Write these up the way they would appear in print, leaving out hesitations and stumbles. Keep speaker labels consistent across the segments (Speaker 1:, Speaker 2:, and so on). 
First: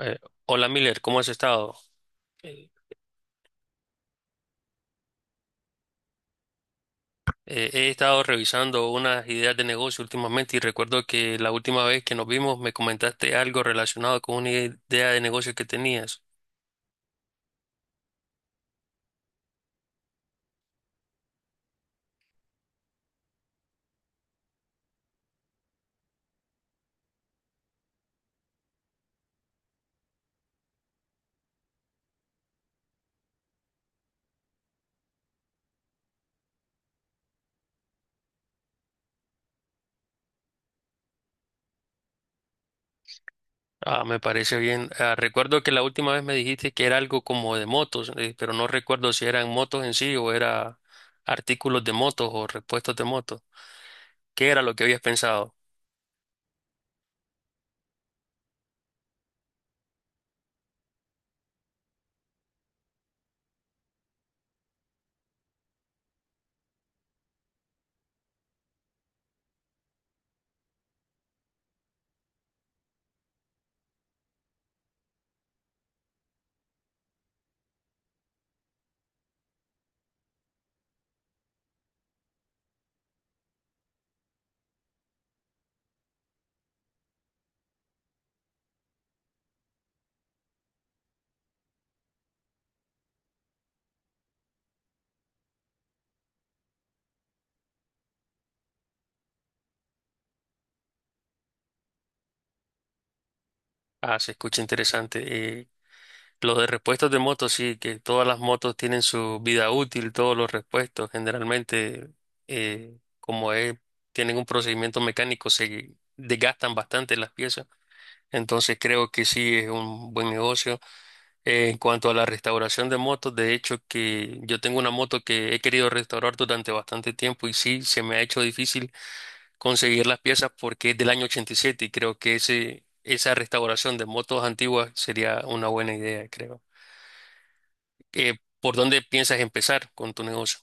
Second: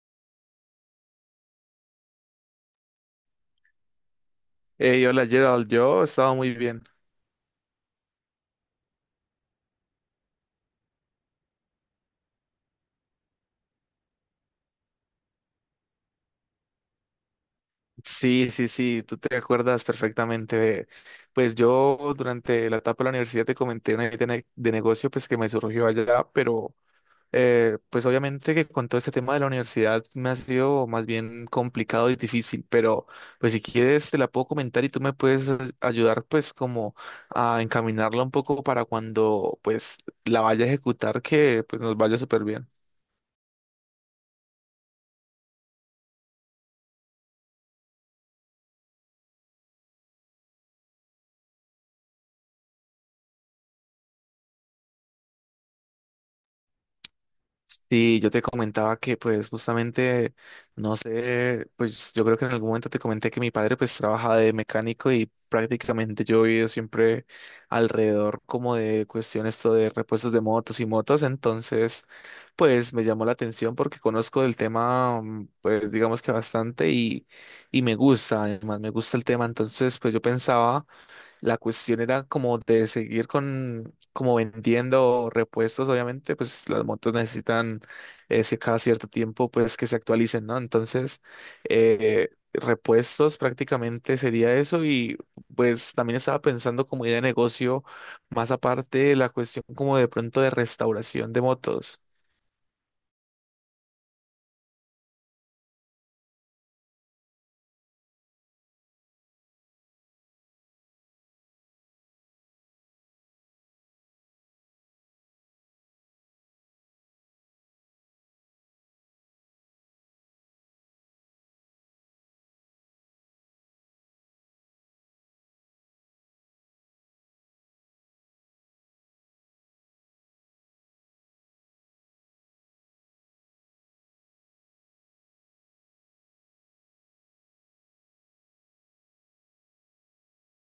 Speaker 1: Eh, Hola Miller, ¿cómo has estado? Eh,
Speaker 2: Hey, hola Gerald, yo estaba muy bien.
Speaker 1: He estado revisando unas ideas de negocio últimamente y recuerdo que la última vez que nos vimos me comentaste algo relacionado con una idea de negocio que tenías.
Speaker 2: Sí, sí, sí, tú te acuerdas perfectamente de- pues yo durante la etapa de la universidad te comenté una idea de, ne- de negocio pues que me surgió allá, pero pues obviamente que con todo este tema de la universidad me ha sido más bien complicado y difícil, pero pues si quieres te la puedo comentar y tú me puedes as- ayudar pues como a encaminarla un poco para cuando pues la vaya a ejecutar que pues nos vaya súper bien.
Speaker 1: Ah, me parece bien. Ah, recuerdo que la última vez me dijiste que era algo como de motos, pero no recuerdo si eran motos en sí o era artículos de motos o repuestos de motos. ¿Qué era lo que habías pensado?
Speaker 2: Sí, yo te comentaba que pues justamente, no sé, pues yo creo que en algún momento te comenté que mi padre pues trabaja de mecánico y prácticamente yo he vivido siempre alrededor como de cuestiones esto de repuestos de motos y motos, entonces pues me llamó la atención porque conozco del tema pues digamos que bastante y me gusta, además me gusta el tema, entonces pues yo pensaba la cuestión era como de seguir con, como vendiendo repuestos, obviamente, pues las motos necesitan ese cada cierto tiempo, pues que se actualicen, ¿no? Entonces, repuestos prácticamente sería eso y pues también estaba pensando como idea de negocio, más aparte de la cuestión como de pronto de restauración de motos.
Speaker 1: Ah, se escucha interesante. Los de repuestos de motos, sí, que todas las motos tienen su vida útil, todos los repuestos generalmente, eh, como es, tienen un procedimiento mecánico, se desgastan bastante las piezas. Entonces creo que sí es un buen negocio. En cuanto a la restauración de motos, de hecho que yo tengo una moto que he querido restaurar durante bastante tiempo y sí, se me ha hecho difícil conseguir las piezas porque es del año 87 y creo que esa restauración de motos antiguas sería una buena idea, creo. eh, ¿Por dónde piensas empezar con tu negocio?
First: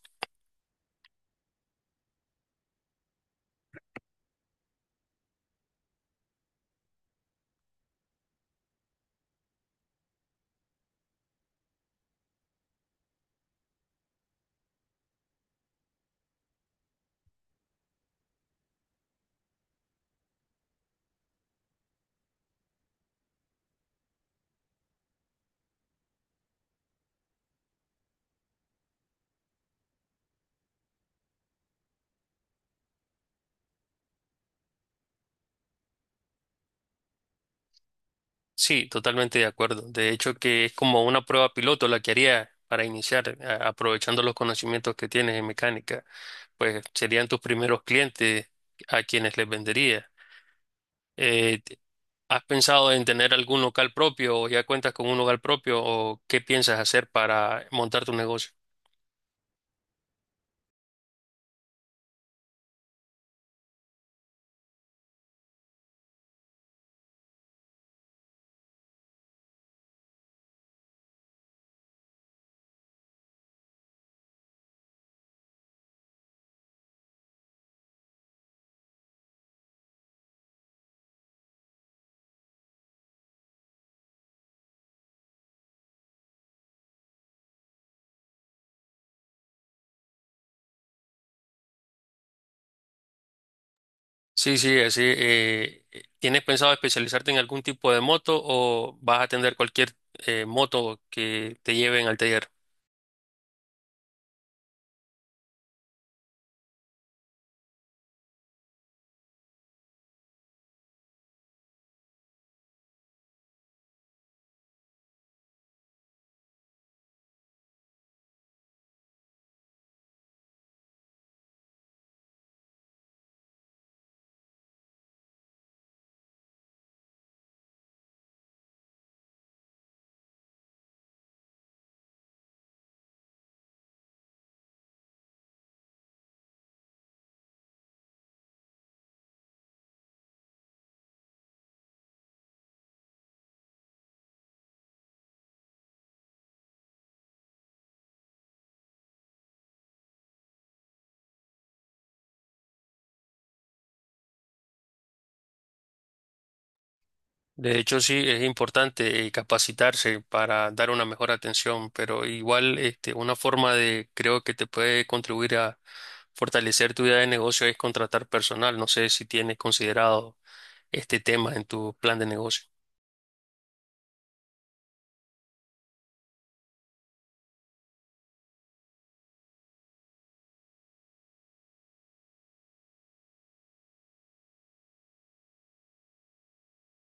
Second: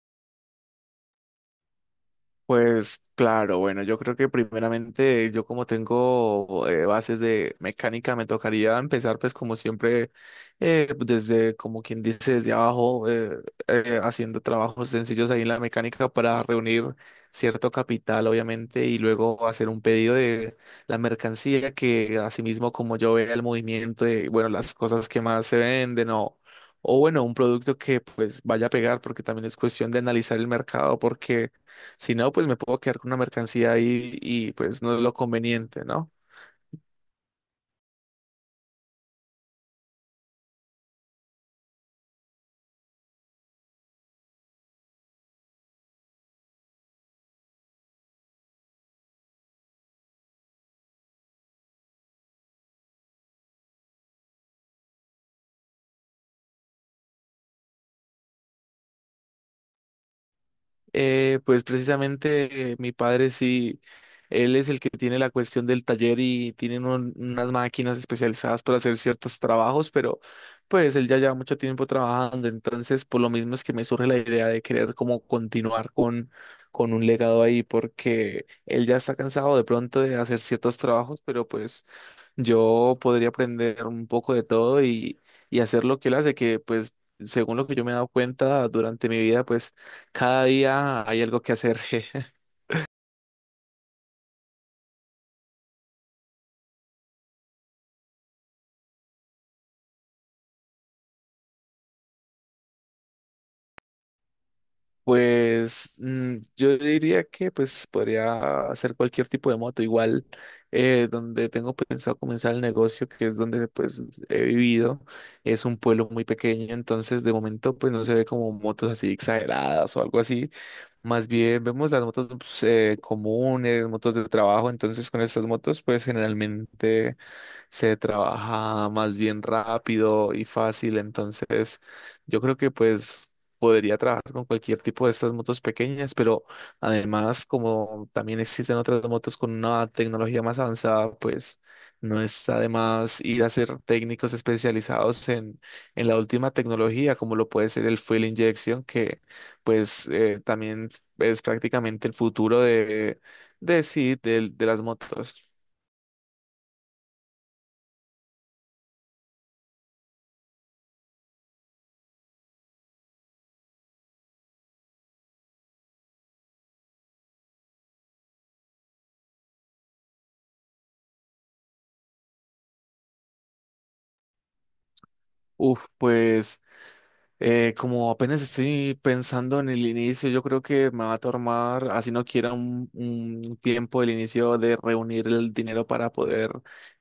Speaker 2: Pues claro, bueno, yo creo que primeramente yo como tengo bases de mecánica me tocaría empezar pues como siempre desde como quien dice desde abajo haciendo trabajos sencillos ahí en la mecánica para reunir cierto capital obviamente y luego hacer un pedido de la mercancía que asimismo como yo vea el movimiento de bueno las cosas que más se venden o bueno un producto que pues vaya a pegar porque también es cuestión de analizar el mercado porque si no, pues me puedo quedar con una mercancía ahí y pues no es lo conveniente, ¿no?
Speaker 1: Sí, totalmente de acuerdo. De hecho, que es como una prueba piloto la que haría para iniciar, aprovechando los conocimientos que tienes en mecánica. Pues serían tus primeros clientes a quienes les vendería. Eh, t- ¿Has pensado en tener algún local propio o ya cuentas con un local propio o qué piensas hacer para montar tu negocio?
Speaker 2: Pues precisamente mi padre sí, él es el que tiene la cuestión del taller y tienen un- unas máquinas especializadas para hacer ciertos trabajos, pero pues él ya lleva mucho tiempo trabajando, entonces por lo mismo es que me surge la idea de querer como continuar con un legado ahí, porque él ya está cansado de pronto de hacer ciertos trabajos, pero pues yo podría aprender un poco de todo y hacer lo que él hace, que pues según lo que yo me he dado cuenta durante mi vida, pues cada día hay algo que hacer.
Speaker 1: Sí, sí, así. ¿Tienes pensado especializarte en algún tipo de moto o vas a atender cualquier moto que te lleven al taller?
Speaker 2: Pues yo diría que pues podría hacer cualquier tipo de moto, igual donde tengo pensado comenzar el negocio, que es donde pues he vivido, es un pueblo muy pequeño, entonces de momento pues no se ve como motos así exageradas o algo así. Más bien vemos las motos pues, comunes, motos de trabajo, entonces con estas motos pues generalmente se trabaja más bien rápido y fácil, entonces yo creo que pues podría trabajar con cualquier tipo de estas motos pequeñas, pero además como también existen otras motos con una tecnología más avanzada, pues no está de más ir a ser técnicos especializados en la última tecnología, como lo puede ser el fuel injection, que pues también es prácticamente el futuro de sí, del- de las motos.
Speaker 1: De hecho, sí, es importante capacitarse para dar una mejor atención, pero igual este, una forma de, creo que te puede contribuir a fortalecer tu idea de negocio es contratar personal. No sé si tienes considerado este tema en tu plan de negocio.
Speaker 2: Uf, pues como apenas estoy pensando en el inicio, yo creo que me va a tomar, así no quiera, un tiempo el inicio de reunir el dinero para poder,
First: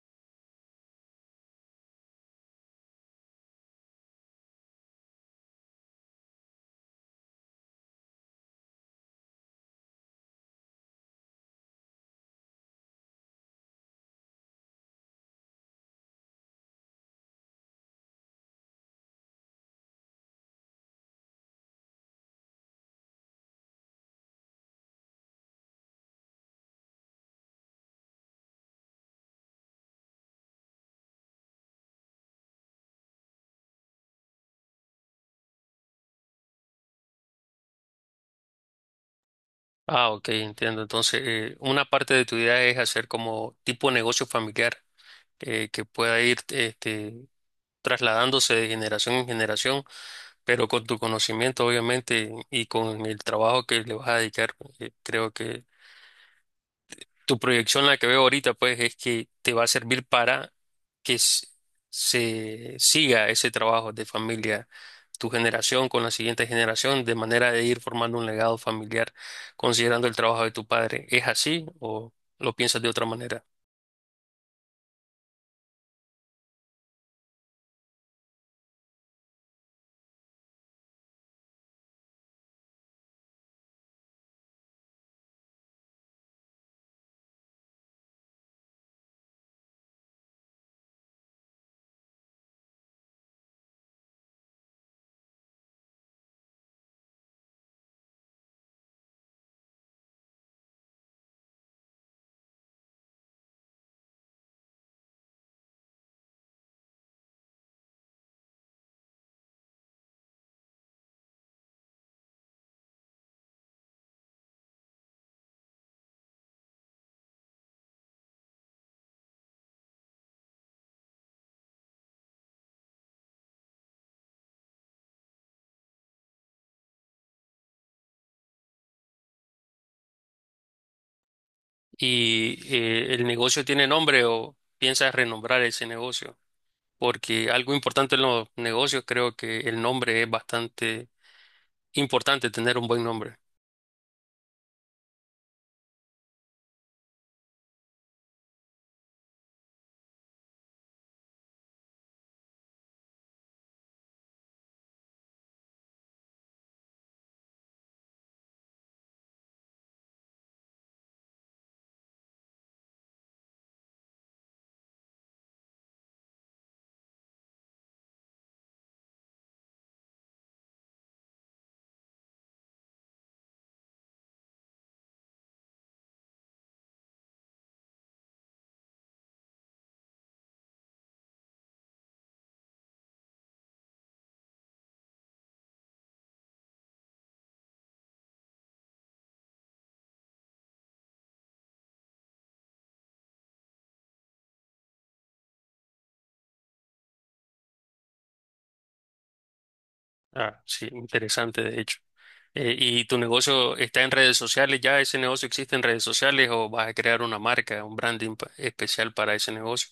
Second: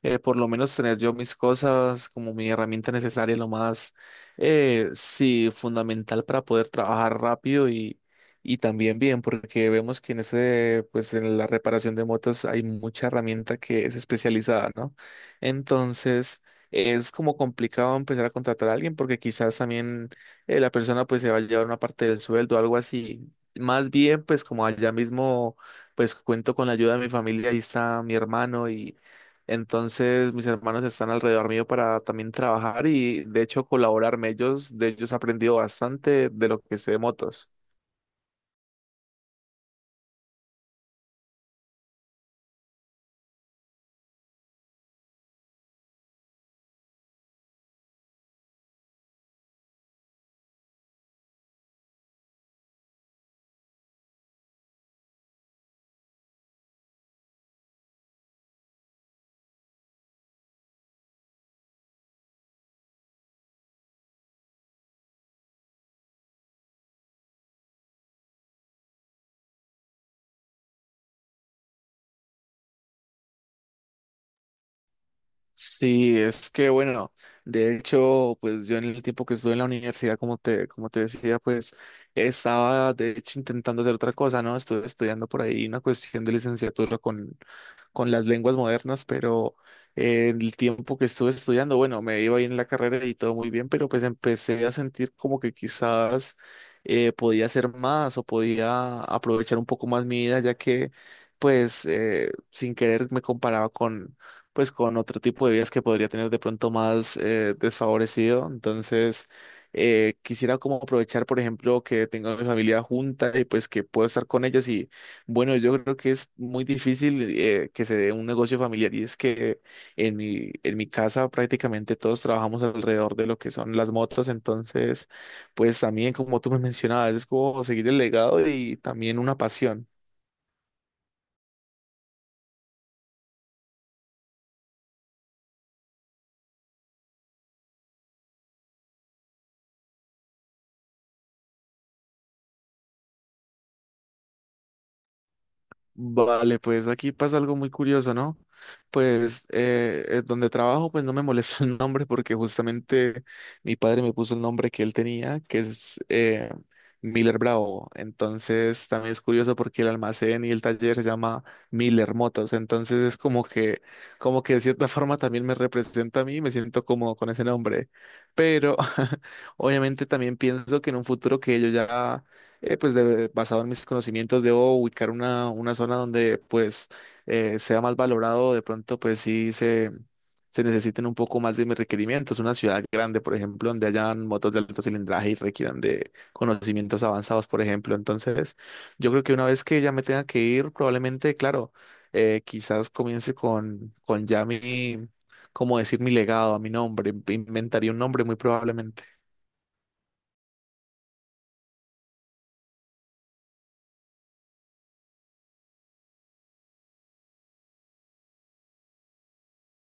Speaker 2: por lo menos tener yo mis cosas como mi herramienta necesaria, lo más, sí, fundamental para poder trabajar rápido y también bien, porque vemos que en ese, pues en la reparación de motos hay mucha herramienta que es especializada, ¿no? Entonces es como complicado empezar a contratar a alguien porque quizás también la persona pues se va a llevar una parte del sueldo, algo así. Más bien, pues como allá mismo, pues cuento con la ayuda de mi familia, ahí está mi hermano y entonces mis hermanos están alrededor mío para también trabajar y de hecho colaborarme ellos, de ellos he aprendido bastante de lo que sé de motos.
Speaker 1: Ah, ok, entiendo. Entonces, una parte de tu idea es hacer como tipo negocio familiar que pueda ir trasladándose de generación en generación, pero con tu conocimiento, obviamente, y con el trabajo que le vas a dedicar, creo que tu proyección, la que veo ahorita, pues, es que te va a servir para que s- se siga ese trabajo de familia. Tu generación con la siguiente generación de manera de ir formando un legado familiar considerando el trabajo de tu padre. ¿Es así o lo piensas de otra manera?
Speaker 2: Sí, es que bueno, de hecho, pues yo en el tiempo que estuve en la universidad, como te decía, pues estaba de hecho intentando hacer otra cosa, ¿no? Estuve estudiando por ahí una cuestión de licenciatura con las lenguas modernas, pero el tiempo que estuve estudiando, bueno, me iba bien en la carrera y todo muy bien, pero pues empecé a sentir como que quizás podía hacer más o podía aprovechar un poco más mi vida, ya que pues sin querer me comparaba con pues con otro tipo de vidas que podría tener de pronto más desfavorecido. Entonces, quisiera como aprovechar, por ejemplo, que tengo a mi familia junta y pues que puedo estar con ellos y bueno, yo creo que es muy difícil que se dé un negocio familiar y es que en mi casa prácticamente todos trabajamos alrededor de lo que son las motos, entonces, pues también como tú me mencionabas, es como seguir el legado y también una pasión.
Speaker 1: Y el negocio tiene nombre o piensas renombrar ese negocio, porque algo importante en los negocios creo que el nombre es bastante importante, tener un buen nombre.
Speaker 2: Vale, pues aquí pasa algo muy curioso, ¿no? Pues donde trabajo, pues no me molesta el nombre porque justamente mi padre me puso el nombre que él tenía, que es Miller Bravo. Entonces también es curioso porque el almacén y el taller se llama Miller Motos. Entonces es como que de cierta forma también me representa a mí, me siento cómodo con ese nombre. Pero obviamente también pienso que en un futuro que yo ya pues de- basado en mis conocimientos, debo ubicar una zona donde pues sea más valorado, de pronto pues sí se necesiten un poco más de mis requerimientos, una ciudad grande, por ejemplo, donde hayan motos de alto cilindraje y requieran de conocimientos avanzados, por ejemplo. Entonces, yo creo que una vez que ya me tenga que ir, probablemente, claro, quizás comience con ya mi, como decir, mi legado, a mi nombre, inventaría un nombre muy probablemente.
Speaker 1: Ah, sí, interesante de hecho. ¿Y tu negocio está en redes sociales? ¿Ya ese negocio existe en redes sociales o vas a crear una marca, un branding especial para ese negocio?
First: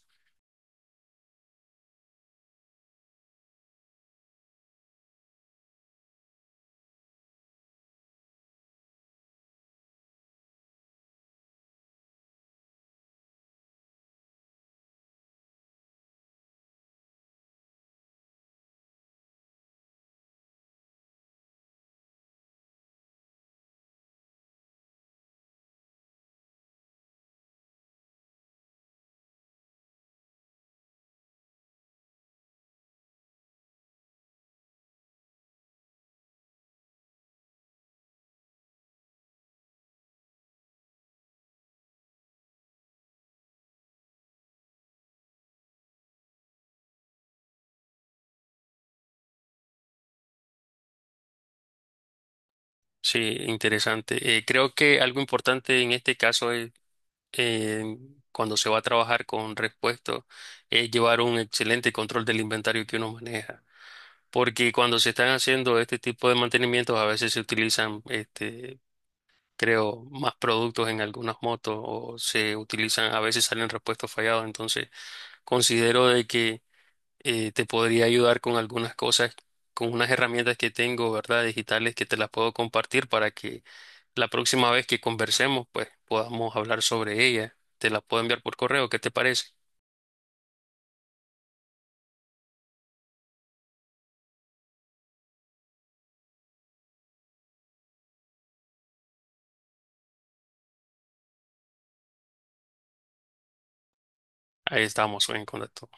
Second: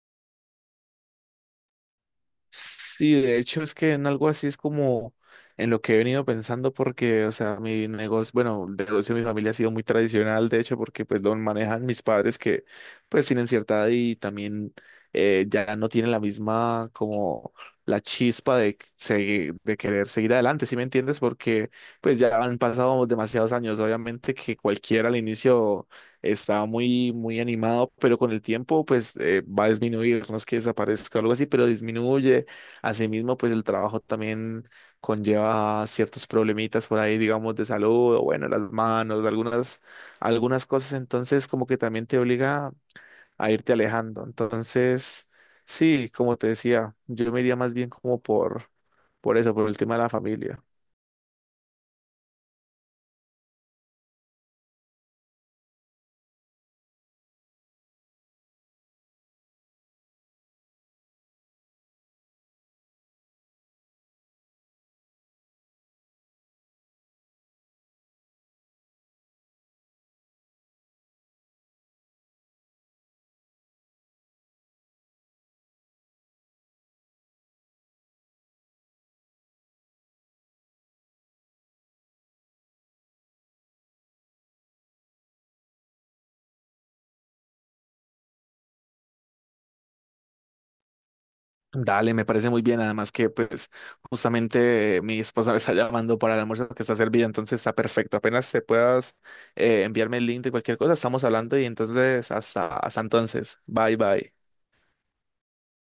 Speaker 2: Sí, de hecho es que en algo así es como en lo que he venido pensando porque, o sea, mi negocio, bueno, el negocio de mi familia ha sido muy tradicional, de hecho, porque pues lo manejan mis padres que pues tienen cierta edad y también ya no tienen la misma como la chispa de, seguir- de querer seguir adelante, ¿sí me entiendes? Porque pues ya han pasado demasiados años, obviamente que cualquiera al inicio estaba muy, muy animado, pero con el tiempo pues va a disminuir, no es que desaparezca o algo así, pero disminuye. Asimismo, pues el trabajo también conlleva ciertos problemitas por ahí, digamos, de salud, o bueno, las manos, algunas, algunas cosas, entonces como que también te obliga a irte alejando. Entonces, sí, como te decía, yo me iría más bien como por eso, por el tema de la familia.
Speaker 1: Sí, interesante. Creo que algo importante en este caso es eh, cuando se va a trabajar con repuestos es llevar un excelente control del inventario que uno maneja. Porque cuando se están haciendo este tipo de mantenimientos, a veces se utilizan, este, creo, más productos en algunas motos o se utilizan, a veces salen repuestos fallados. Entonces, considero de que te podría ayudar con algunas cosas, con unas herramientas que tengo, ¿verdad? Digitales que te las puedo compartir para que la próxima vez que conversemos, pues podamos hablar sobre ella. Te la puedo enviar por correo, ¿qué te parece?
Speaker 2: Dale, me parece muy bien. Además que, pues, justamente mi esposa me está llamando para el almuerzo que está servido, entonces está perfecto. Apenas te puedas enviarme el link de cualquier cosa, estamos hablando y entonces hasta, hasta entonces. Bye, bye.
Speaker 1: Ahí estamos en contacto.